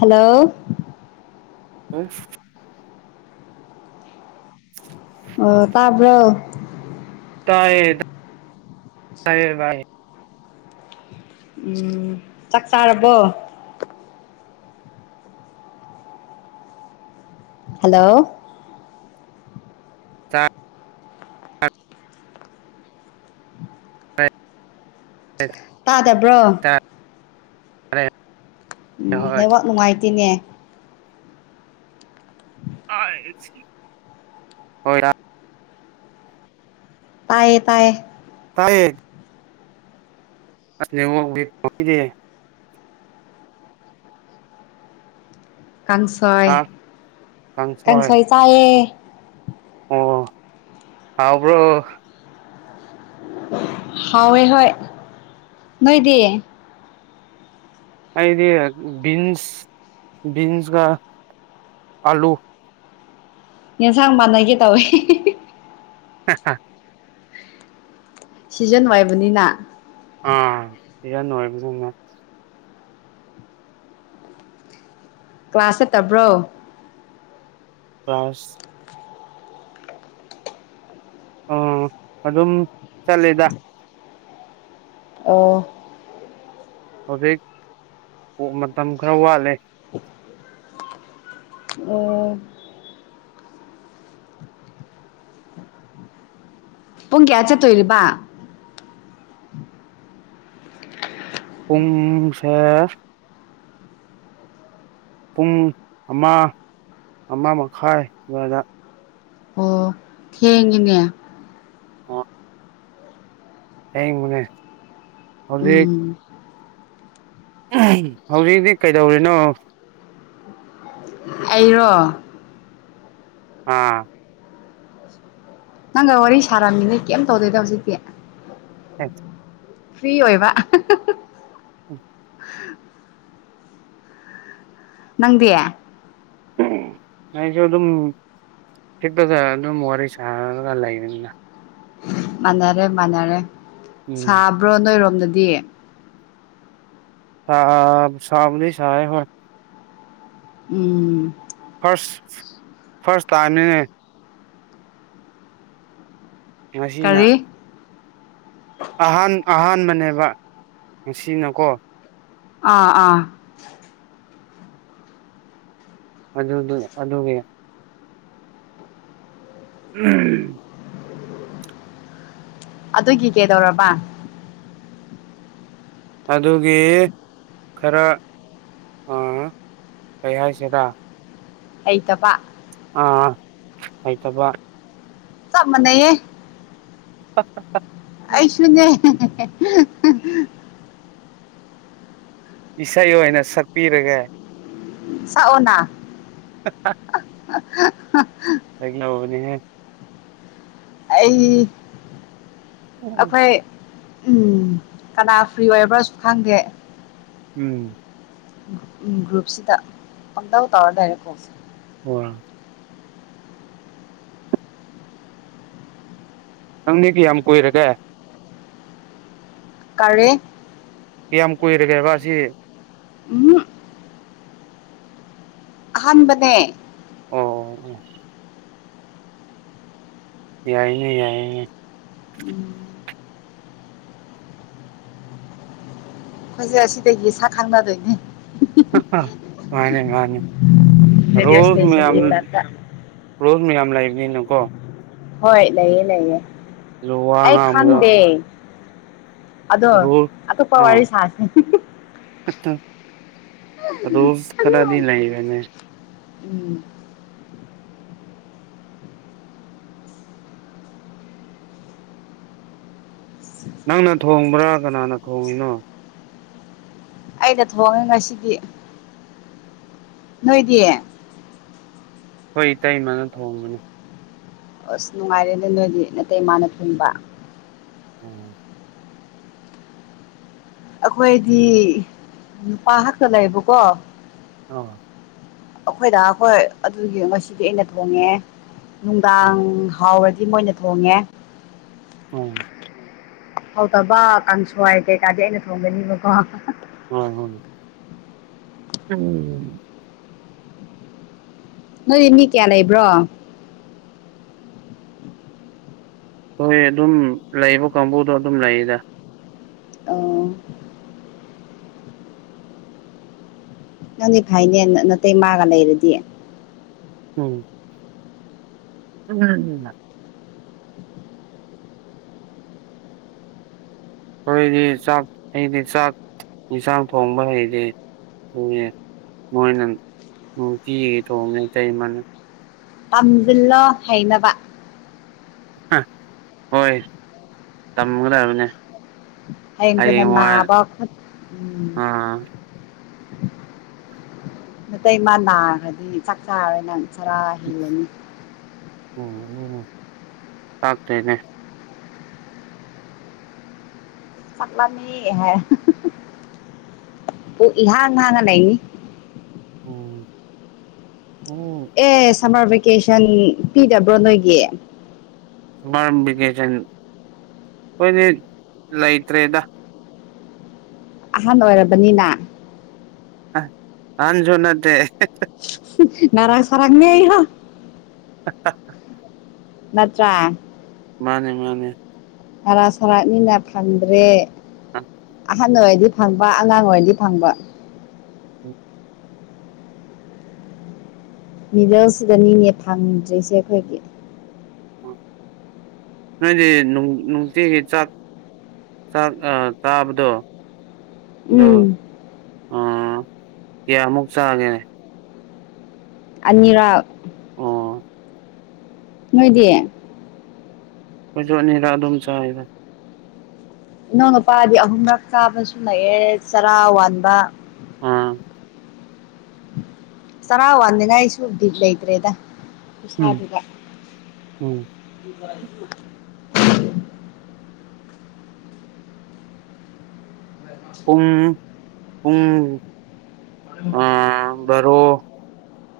hello ꯍꯥ [unintelligible] ꯑꯣ ꯇꯥꯕ꯭ꯔꯣ ꯇꯥꯏꯌꯦ -ꯇꯥꯏꯌꯦ ꯕꯥꯏ ꯎꯝ ꯆꯥꯛ ꯆꯥꯔꯥꯕꯣ ꯍꯜꯂꯣ ꯇꯥꯢ ꯑ [inaudible] ꯇꯥꯗꯥꯕ꯭ꯔꯣ ꯇꯥꯢ ꯎꯝ ꯍꯣꯏ ꯅꯦꯠꯋꯥꯛ ꯅꯨꯡꯉꯥꯏꯇꯦꯅꯦ ꯍꯣꯢ ꯍꯣꯏ ꯔꯥ ꯇꯥꯏꯌꯦ-ꯇꯥꯏꯌꯦ ꯇꯥꯏꯌꯦ ꯑꯁ ꯅꯦꯗꯋꯥꯛ [unintelligible] ꯀꯥꯡꯁꯣꯏ- ꯑꯥ ꯀꯥꯡꯁꯣꯏ ꯆꯥꯏꯌꯦ ꯑꯣ ꯍꯥꯎꯕ꯭ꯔꯣ ꯍꯥꯎꯋꯦ ꯍꯣꯏ ꯅꯣꯏꯗꯤ ꯑꯩꯗꯤ ꯕꯤꯟꯁ ꯕꯤꯟꯁꯒ ꯑꯂꯨ ꯌꯦꯟꯁꯥꯡ ꯃꯥꯟꯅꯒꯦ ꯇꯧꯋꯦ ꯍ ꯍꯥ [unintelligible] ꯁꯤꯖꯟ ꯑꯣꯢꯕꯅꯤꯅ ꯑꯥ ꯁꯤꯁꯥꯟ ꯑꯣꯏꯕꯅꯤꯅ ꯀ꯭ꯂꯥꯁ ꯆꯠꯇꯕ꯭ꯔꯣ ꯀ꯭ꯂꯥꯁ ꯑꯥ ꯑꯗꯨꯝ ꯆꯠꯂꯤꯗ ꯑꯣ ꯍꯧꯖꯤꯛ ꯃꯇꯝ ꯈꯔ ꯋꯥꯠꯂꯤ ꯑꯣ ꯄꯨꯡ ꯀꯌꯥ ꯆꯠꯇꯣꯏꯔꯤꯕ ꯄꯨꯡꯁꯦ ꯄꯨꯡ ꯑꯃ ꯑꯃ ꯃꯈꯥꯏ ꯑꯗꯨꯋꯥꯏꯗ ꯊꯦꯡꯉꯦꯅꯦ ꯑꯣ ꯑꯁꯦꯡꯕꯅꯦ ꯍꯧꯖꯤꯛ ꯎꯝ ꯍꯧꯖꯤꯛꯇꯤ ꯀꯩꯗꯧꯔꯤꯅꯣ ꯑꯩꯔꯣ ꯑꯥ ꯅꯪꯒ ꯋꯥꯔꯤ ꯁꯥꯔꯝꯃꯤꯅꯦ ꯀꯩꯝ ꯇꯧꯗꯦꯗ ꯍꯧꯖꯤꯛꯇꯤ ꯑ [unintelligible] ꯐ꯭ꯔꯤ ꯑꯣꯏꯕ ꯎꯝ [inaudible] ꯅꯪꯗꯤ ꯑꯩꯁꯨ ꯑꯗꯨꯝ ꯍꯤꯞꯂꯒ ꯑꯗꯨꯝ ꯋꯥꯔꯤ ꯁꯥꯔꯒ ꯂꯩꯕꯅꯤꯅ ꯃꯥꯟꯅꯔꯦ ꯃꯥꯟꯅꯔꯦ ꯎꯝ ꯁꯥꯕ꯭ꯔꯣ ꯅꯣꯏꯔꯣꯝꯗꯗꯤ ꯁꯥ ꯁꯥꯕꯨꯗꯤ ꯁꯥꯢ ꯍꯣꯏ ꯎꯝ ꯐꯥꯔꯁ ꯐꯥꯔꯁ ꯇꯥꯢꯝꯅꯤꯅꯦ ꯉꯁꯤꯅ ꯀꯔꯤ ꯑꯍꯥꯟ ꯑꯍꯥꯟꯕꯅꯦꯕ ꯉꯁꯤꯅꯀꯣ ꯑꯥ ꯑꯥ ꯑꯗꯨꯗꯨ ꯑꯗꯨꯗꯒ ꯎꯝ ꯑꯗꯨꯒꯤ ꯀꯩꯗꯧꯔꯕ ꯑꯗꯨꯒꯤ ꯈꯔ ꯀꯩ ꯍꯥꯏꯁꯤꯔ ꯍꯩꯇꯕꯥ ꯑꯥ ꯍꯥꯩꯇꯕ ꯆꯞ ꯃꯥꯟꯅꯩꯌ‌ꯦ ꯐ [unintelligible] ꯑꯩꯁꯨꯅꯦ ꯏꯁꯩ ꯑꯣꯏꯅ ꯁꯛꯄꯤꯔꯒ‌ꯦ ꯁꯛꯑꯣꯅ [unintelligible] ꯂꯩꯅꯦ [unintelligible] ꯑꯩ ꯑꯩꯈꯣꯏ ꯎꯝ ꯀꯅꯥ ꯐ꯭ꯔꯤ ꯑꯣꯏꯕ꯭ꯔꯥꯁꯨ ꯈꯪꯒꯦ ꯎꯝ ꯒ꯭ꯔꯨꯞꯁꯤꯗ ꯑꯃꯪꯇ ꯇꯧꯔ ꯂꯩꯔꯦꯀꯣꯜꯁꯦ ꯑꯣ ꯅꯪꯗꯤ ꯀꯌꯥꯝ ꯀꯨꯏꯔꯒꯦ ꯀꯥꯔꯤ ꯀꯌꯥꯝ ꯀꯨꯏꯔꯒꯦꯕ ꯑꯁꯤ ꯎꯝ ꯑꯍꯥꯟꯕꯅꯦ ꯑꯣ ꯑꯣ ꯑꯣ ꯌꯥꯏꯅꯦ ꯌꯥꯏꯅꯦ [unintelligible] ꯑꯩꯈꯣꯏꯁꯦ ꯑꯁꯤꯗꯒꯤ ꯁꯛ ꯈꯪꯅꯗꯣꯏꯅꯦ ꯃꯥꯅꯦ ꯃꯥꯅꯦ ꯔꯦꯗꯤꯑꯣ ꯔꯣꯖ ꯏꯁꯇꯦꯁꯟꯒꯤ ꯃꯌꯥꯝꯅꯥ ꯇꯥꯏꯞꯇ ꯔꯣꯁ ꯃꯌꯥꯝ ꯂꯩꯕꯅꯤꯅꯀꯣ ꯍꯣꯏ ꯂꯩꯌꯦ ꯂꯩꯌꯦ ꯑꯗꯨ ꯋꯥ ꯑꯩ ꯉꯥꯡꯕꯗ ꯈꯪꯗꯦ ꯑꯗꯣ ꯔꯣꯜ ꯑꯇꯣꯞꯄ ꯋꯥꯔꯤ ꯁꯥꯁꯦ ꯑꯗꯣ ꯔꯨꯁ ꯈꯔꯗꯤ ꯂꯩꯕꯅꯦ ꯎꯝ ꯅꯪꯅ ꯊꯣꯡꯕ꯭ꯔꯥ ꯀꯅꯥꯅ ꯊꯣꯡꯉꯤꯅꯣ ꯑꯩꯅ ꯊꯣꯡꯉꯦ ꯉꯁꯤꯗꯤ ꯅꯣꯏꯗꯤ ꯑꯩꯈꯣꯏ ꯏꯇꯩꯃꯅ ꯊꯣꯡꯕꯅꯤ ꯑꯁ ꯅꯨꯡꯉꯥꯏꯔꯦꯅꯦ ꯅꯣꯏꯗꯤ ꯅꯇꯩꯃꯥꯅ ꯊꯣꯡꯕ ꯎꯝ ꯑꯩꯈꯣꯏꯗꯤ ꯅꯨꯄꯥ ꯉꯥꯛꯇ ꯂꯩꯌꯦꯕꯀꯣ ꯑꯥ ꯑꯩꯈꯣꯏꯗ ꯑꯩꯈꯣꯏ ꯑꯗꯨꯒꯤ ꯉꯁꯤꯗꯤ ꯑꯩꯅ ꯊꯣꯡꯉꯦ ꯅꯨꯡꯗꯥꯡ ꯎꯝ ꯍꯥꯎꯔꯗꯤ ꯃꯣꯏꯅ ꯊꯣꯡꯉꯦ ꯎꯪ ꯍꯥꯎꯗꯕ ꯀꯥꯡꯁꯣꯏ ꯀꯩꯀꯥꯗꯤ ꯑꯩꯅ ꯊꯣꯡꯒꯅꯤꯕꯀꯣ ꯍꯣꯏ ꯍꯣꯏ ꯎꯝ ꯅꯣꯏ ꯃꯤ ꯀꯌꯥ ꯂꯩꯕ꯭ꯔꯣ ꯍꯣꯏ ꯑꯗꯨꯝ ꯂꯩꯕ ꯀꯥꯡꯕꯨꯗꯣ ꯑꯗꯨꯝ ꯂꯩꯌꯦꯗ ꯑꯣ ꯅꯪꯗꯤ ꯐꯩꯅꯦ ꯅꯇꯩꯃꯥꯒ ꯂꯩꯔꯗꯤ ꯎꯝ [unintelligible] ꯑꯩꯈꯣꯏꯗꯤ ꯆꯥꯛ ꯑꯩꯗꯤ ꯆꯥꯛ ꯌꯦꯟꯁꯥꯡ ꯊꯣꯡꯕ ꯍꯩꯗꯦ ꯑꯗꯨꯅꯦ ꯃꯣꯏꯅ ꯅꯨꯡꯇꯤꯒꯤ ꯊꯣꯡꯉꯦ ꯏꯇꯩꯃꯅ ꯇꯝꯖꯤꯜꯂꯣ ꯍꯩꯅꯕ ꯍꯣꯏ ꯇꯝꯒꯗꯕꯅꯦ ꯍꯌꯦꯡ ꯑꯩꯈꯣꯏꯅ ꯍꯩꯌꯦꯡꯋꯥꯏ ꯅꯥꯕ ꯈꯣꯠ ꯎꯝ ꯑꯥ ꯅꯇꯩꯃꯥ ꯅꯥꯈ꯭ꯔꯗꯤ ꯆꯥꯛ ꯆꯥꯔꯔꯣꯏ ꯅꯪ ꯆꯔꯥ ꯍꯦꯜꯂꯅꯤ ꯎꯝ ꯑꯗꯨꯕꯨ ꯇꯥꯛꯇ꯭ꯔꯦꯅꯦ ꯆꯥꯛ ꯂꯥꯝꯃꯦ ꯍꯥꯏꯌꯣ ꯄꯨꯛ ꯏꯍꯥꯡ ꯍꯥꯡꯉ ꯂꯩꯅꯤ ꯑꯣ ꯑꯣ ꯑꯦ ꯁꯝꯃꯔ ꯚꯦꯀꯦꯁꯟ ꯄꯤꯗꯕ꯭ꯔꯣ ꯅꯣꯏꯒꯤ ꯃꯔꯝ ꯕꯤꯀꯦꯁꯟ ꯑꯩꯈꯣꯏꯗꯤ ꯂꯩꯇ꯭ꯔꯦꯗ ꯑꯍꯟ ꯑꯣꯏꯔꯕꯅꯤꯅ ꯑꯦ ꯑꯍꯟꯁꯨ ꯅꯠꯇꯦ [unintelligible] [unintelligible] ꯅꯠꯇ꯭ꯔ ꯃꯥꯅꯦ ꯃꯥꯅꯦ ꯍꯔꯥ ꯁꯔꯥꯛꯅꯤꯅ ꯐꯪꯗ꯭ꯔꯦ ꯑꯍꯟ ꯑꯣꯏꯗꯤ ꯐꯪꯕ ꯑꯉꯥꯡ ꯑꯣꯏꯔꯗꯤ ꯐꯪꯕ ꯎꯝ ꯃꯤꯗꯜꯁꯤꯗꯅꯤꯅꯦ ꯐꯪꯗ꯭ꯔꯤꯁꯦ ꯑꯩꯈꯣꯏꯒꯤ ꯅꯣꯏꯗꯤ ꯅꯨꯡꯇꯤꯒꯤ ꯆꯥꯛ ꯆꯥꯛ ꯆꯥꯕꯗꯣ ꯑꯗꯣ ꯎꯝ ꯑꯥ ꯀꯌꯥꯃꯨꯛ ꯆꯥꯒꯦ ꯑꯅꯤꯔꯛ ꯑꯣ ꯅꯣꯏꯗꯤ ꯑꯩꯈꯣꯏꯁꯨ ꯑꯅꯤꯔꯛ ꯑꯗꯨꯝ ꯆꯥꯏꯌꯦꯗ ꯏꯅꯥꯎ ꯅꯨꯄꯥꯗꯤ ꯑꯍꯨꯝꯔꯛ ꯆꯥꯕꯁꯨ ꯂꯩꯑꯦ ꯆꯔꯥ ꯋꯥꯟꯕ ꯑꯥ ꯆꯔꯥ ꯋꯥꯟꯅꯤꯡꯉꯥꯏꯁꯨ ꯕꯤꯠ ꯂꯩꯇ꯭ꯔꯦꯗ ꯎꯝ ꯈꯨꯁꯥꯗꯨꯒ ꯎꯝ [unintelligible] ꯄꯨꯡ ꯄꯨꯡ ꯑꯥ ꯕꯥꯔꯣ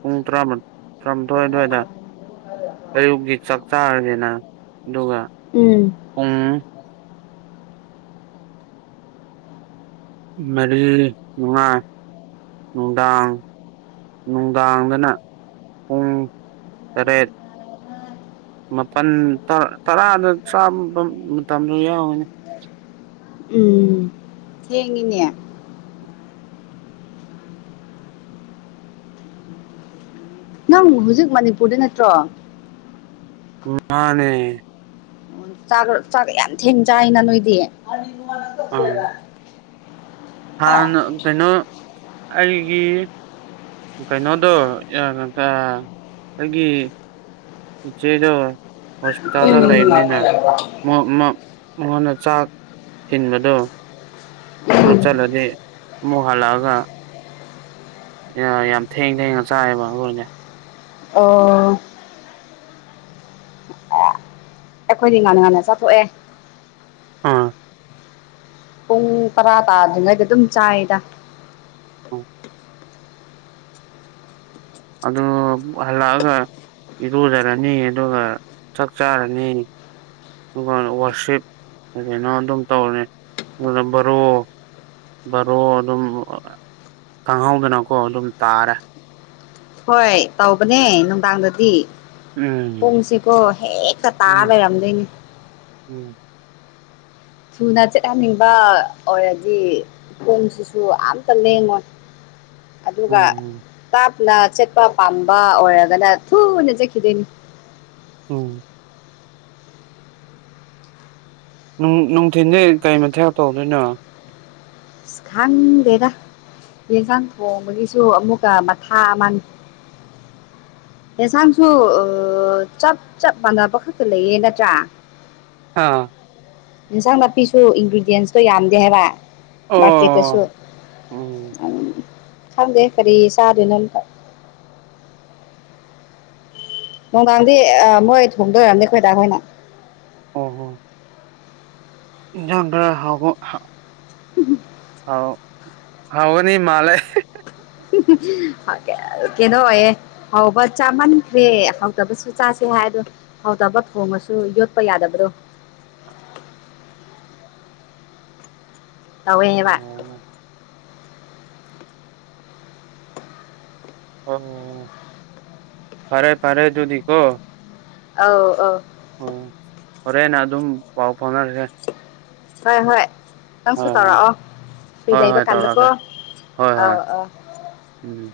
ꯄꯨꯡ ꯇꯔꯥ ꯇꯔꯥꯃꯥꯊꯣꯏ ꯑꯗꯨꯋꯥꯏꯗ ꯑꯌꯨꯛꯒꯤ ꯆꯥꯛ ꯆꯥꯥꯔꯅꯤꯅ ꯑꯗꯨꯒ ꯎꯝ ꯄꯨꯡ ꯃꯔꯤ ꯃꯉꯥ ꯅꯨꯡꯗꯥꯡ ꯅꯨꯡꯗꯥꯡꯗꯅ ꯄꯨꯡ ꯇꯔꯦꯠ ꯃꯥꯄꯜ ꯇꯔꯥꯗ ꯇꯔꯥꯃ ꯆꯥꯕ ꯃꯇꯝꯗ ꯌꯥꯎꯏꯤꯅꯦ ꯎꯝ ꯊꯦꯡꯉꯤꯅꯦ ꯅꯪꯕꯨ ꯍꯧꯖꯤꯛ ꯃꯅꯤꯄꯨꯔꯗ ꯅꯠꯇ꯭ꯔꯣ ꯃꯥꯅꯦ ꯆꯥꯛ ꯌꯥꯝ ꯊꯦꯡꯅ ꯆꯥꯏꯅ ꯅꯣꯏꯗꯤ ꯑꯥ ꯍꯥꯟꯅ ꯀꯩꯅꯣ ꯑꯩꯒꯤ ꯀꯩꯅꯣꯗꯣ ꯑꯩꯒꯤ ꯏꯆꯦꯗꯣ ꯍꯣꯁꯄꯤꯇꯥꯜꯗ ꯎꯝ ꯎꯝ ꯂꯩꯕꯅꯤꯅ ꯃꯉꯣꯟꯗ ꯆꯥꯛ ꯊꯤꯟꯕꯗꯣ ꯑꯗꯨ ꯆꯠꯂꯗꯤ ꯑꯃꯨꯛ ꯍꯜꯂꯛꯑꯒ ꯑꯦ ꯌꯥꯝ ꯊꯦꯡ ꯊꯦꯡꯉ ꯆꯥꯏꯑꯦꯕ ꯑꯩꯈꯣꯏꯅꯦ ꯑ ꯑꯩꯈꯣꯏꯗꯤ ꯉꯥꯟꯅ ꯉꯥꯟꯟꯅ ꯆꯠꯊꯣꯛꯑꯦ ꯑꯥ ꯄꯨꯡ ꯇꯔꯥ ꯇꯥꯗ꯭ꯔꯤꯉꯩꯗ ꯑꯗꯨꯝ ꯆꯥꯏꯗ ꯑ ꯑꯗꯨꯗ ꯍꯜꯂꯛꯑꯒ ꯏꯔꯨꯖꯔꯅꯤ ꯑꯗꯨꯒ ꯆꯥꯛ ꯆꯥꯔꯅꯤ ꯑꯗꯨꯒ ꯋꯥꯔꯁꯤꯞ ꯑꯗꯨꯅ ꯑꯗꯨꯝ ꯇꯧꯅꯤ ꯑꯗꯨꯒ ꯕꯔꯣ ꯕꯔꯣ ꯑꯗꯨꯝ ꯈꯪꯍꯧꯗꯅꯀꯣ ꯑꯗꯨꯝ ꯇꯥꯔꯦ ꯍꯣꯏ ꯇꯧꯕꯅꯦ ꯅꯨꯡꯗꯥꯡꯗꯗꯤ ꯎꯝ ꯄꯨꯡꯁꯤꯀꯣ ꯍꯦꯛꯇ ꯇꯥꯔ ꯎꯝ ꯂꯩꯔꯝꯗꯣꯏꯅꯦ ꯎꯝ ꯊꯨꯅ ꯆꯠꯍꯟꯅꯤꯡꯕ ꯑꯣꯏꯔꯗꯤ ꯈꯣꯡꯁꯤꯁꯨ ꯑꯃꯇ ꯂꯦꯉꯣꯏ ꯑꯗꯨꯒ ꯎꯝ ꯇꯥꯞꯅ ꯆꯠꯄ ꯄꯥꯝꯕ ꯑꯣꯏꯔꯒꯅ ꯊꯨꯅ ꯆꯠꯈꯤꯗꯣꯏꯅꯤ ꯑꯣꯝ ꯅꯨꯡꯊꯤꯟꯁꯦ ꯀꯩ ꯃ ꯊꯦꯛ ꯇꯧꯗꯣꯏꯅꯣ ꯏꯁ ꯈꯥꯟꯗꯦꯗ ꯌꯦꯟꯁꯥꯡ ꯊꯣꯡꯕꯒꯤꯁꯨ ꯑꯃꯨꯛꯀ ꯃꯊꯥ ꯑꯃ ꯌꯦꯟꯁꯥꯡꯁꯨ ꯆꯞ ꯆꯞ ꯃꯥꯟꯅꯕ ꯈꯛꯇ ꯂꯩꯌꯦ ꯅꯠꯇ꯭ꯔꯥ ꯑꯥ ꯏꯟꯁꯥꯡ ꯅꯥꯄꯤꯁꯨ ꯏꯟꯒ꯭ꯔꯤꯗꯤꯌꯦꯟꯁꯇꯣ ꯌꯥꯝꯗꯦ ꯍꯥꯏꯕ ꯃꯥꯔꯀꯦꯠꯇꯁꯨ ꯑꯣ ꯎꯝ ꯈꯪꯗꯦ ꯀꯔꯤ ꯆꯥꯗꯣꯏꯅꯣ ꯅꯨꯡꯗꯥꯡꯗꯤ ꯃꯣꯏ ꯊꯣꯡꯗꯣꯏꯔꯝꯅꯤ ꯑꯩꯈꯣꯏꯗꯥꯈꯣꯏꯅ ꯑꯣ ꯍꯣ ꯏꯟꯖꯥꯡ ꯈꯔ ꯍꯥꯎꯕ ꯎꯝ ꯍꯥꯎ ꯍꯥꯎꯕꯗꯤ ꯃꯥꯜꯂꯦ ꯀꯦꯗꯣꯌꯦ ꯍꯥꯎꯕ ꯆꯥꯃꯟꯈ꯭ꯔꯦ ꯍꯥꯎꯗꯕꯁꯨ ꯆꯥꯁꯦ ꯍꯥꯏꯗꯣ ꯐꯥꯎꯗꯕ ꯊꯣꯡꯉꯁꯨ ꯌꯣꯠꯄ ꯌꯥꯗꯕꯗꯣ ꯇꯧꯋꯦ ꯍꯥꯏꯕ ꯑꯣ ꯑꯣ ꯐꯔꯦ ꯐꯔꯦ ꯑꯗꯨꯗꯤ ꯀꯣ ꯑ ꯑ ꯑꯣ ꯐꯣꯔꯦꯟꯅ ꯑꯗꯨꯝ ꯄꯥꯎ ꯐꯥꯎꯅꯔꯁꯦ ꯍꯣꯏ ꯍꯣꯏ ꯈꯤ ꯅꯇꯪꯁꯨ ꯍꯣꯏ ꯍꯣꯏ ꯇꯧꯔꯛꯑꯣ ꯐꯨꯔꯤ ꯍꯣꯏ ꯂꯩꯕ ꯍꯣꯏ ꯀꯥꯟꯗꯀꯣ ꯇꯧꯔꯒꯦ ꯍꯣꯏ ꯍꯣꯏ ꯑꯧ ꯑꯥ ꯎꯝ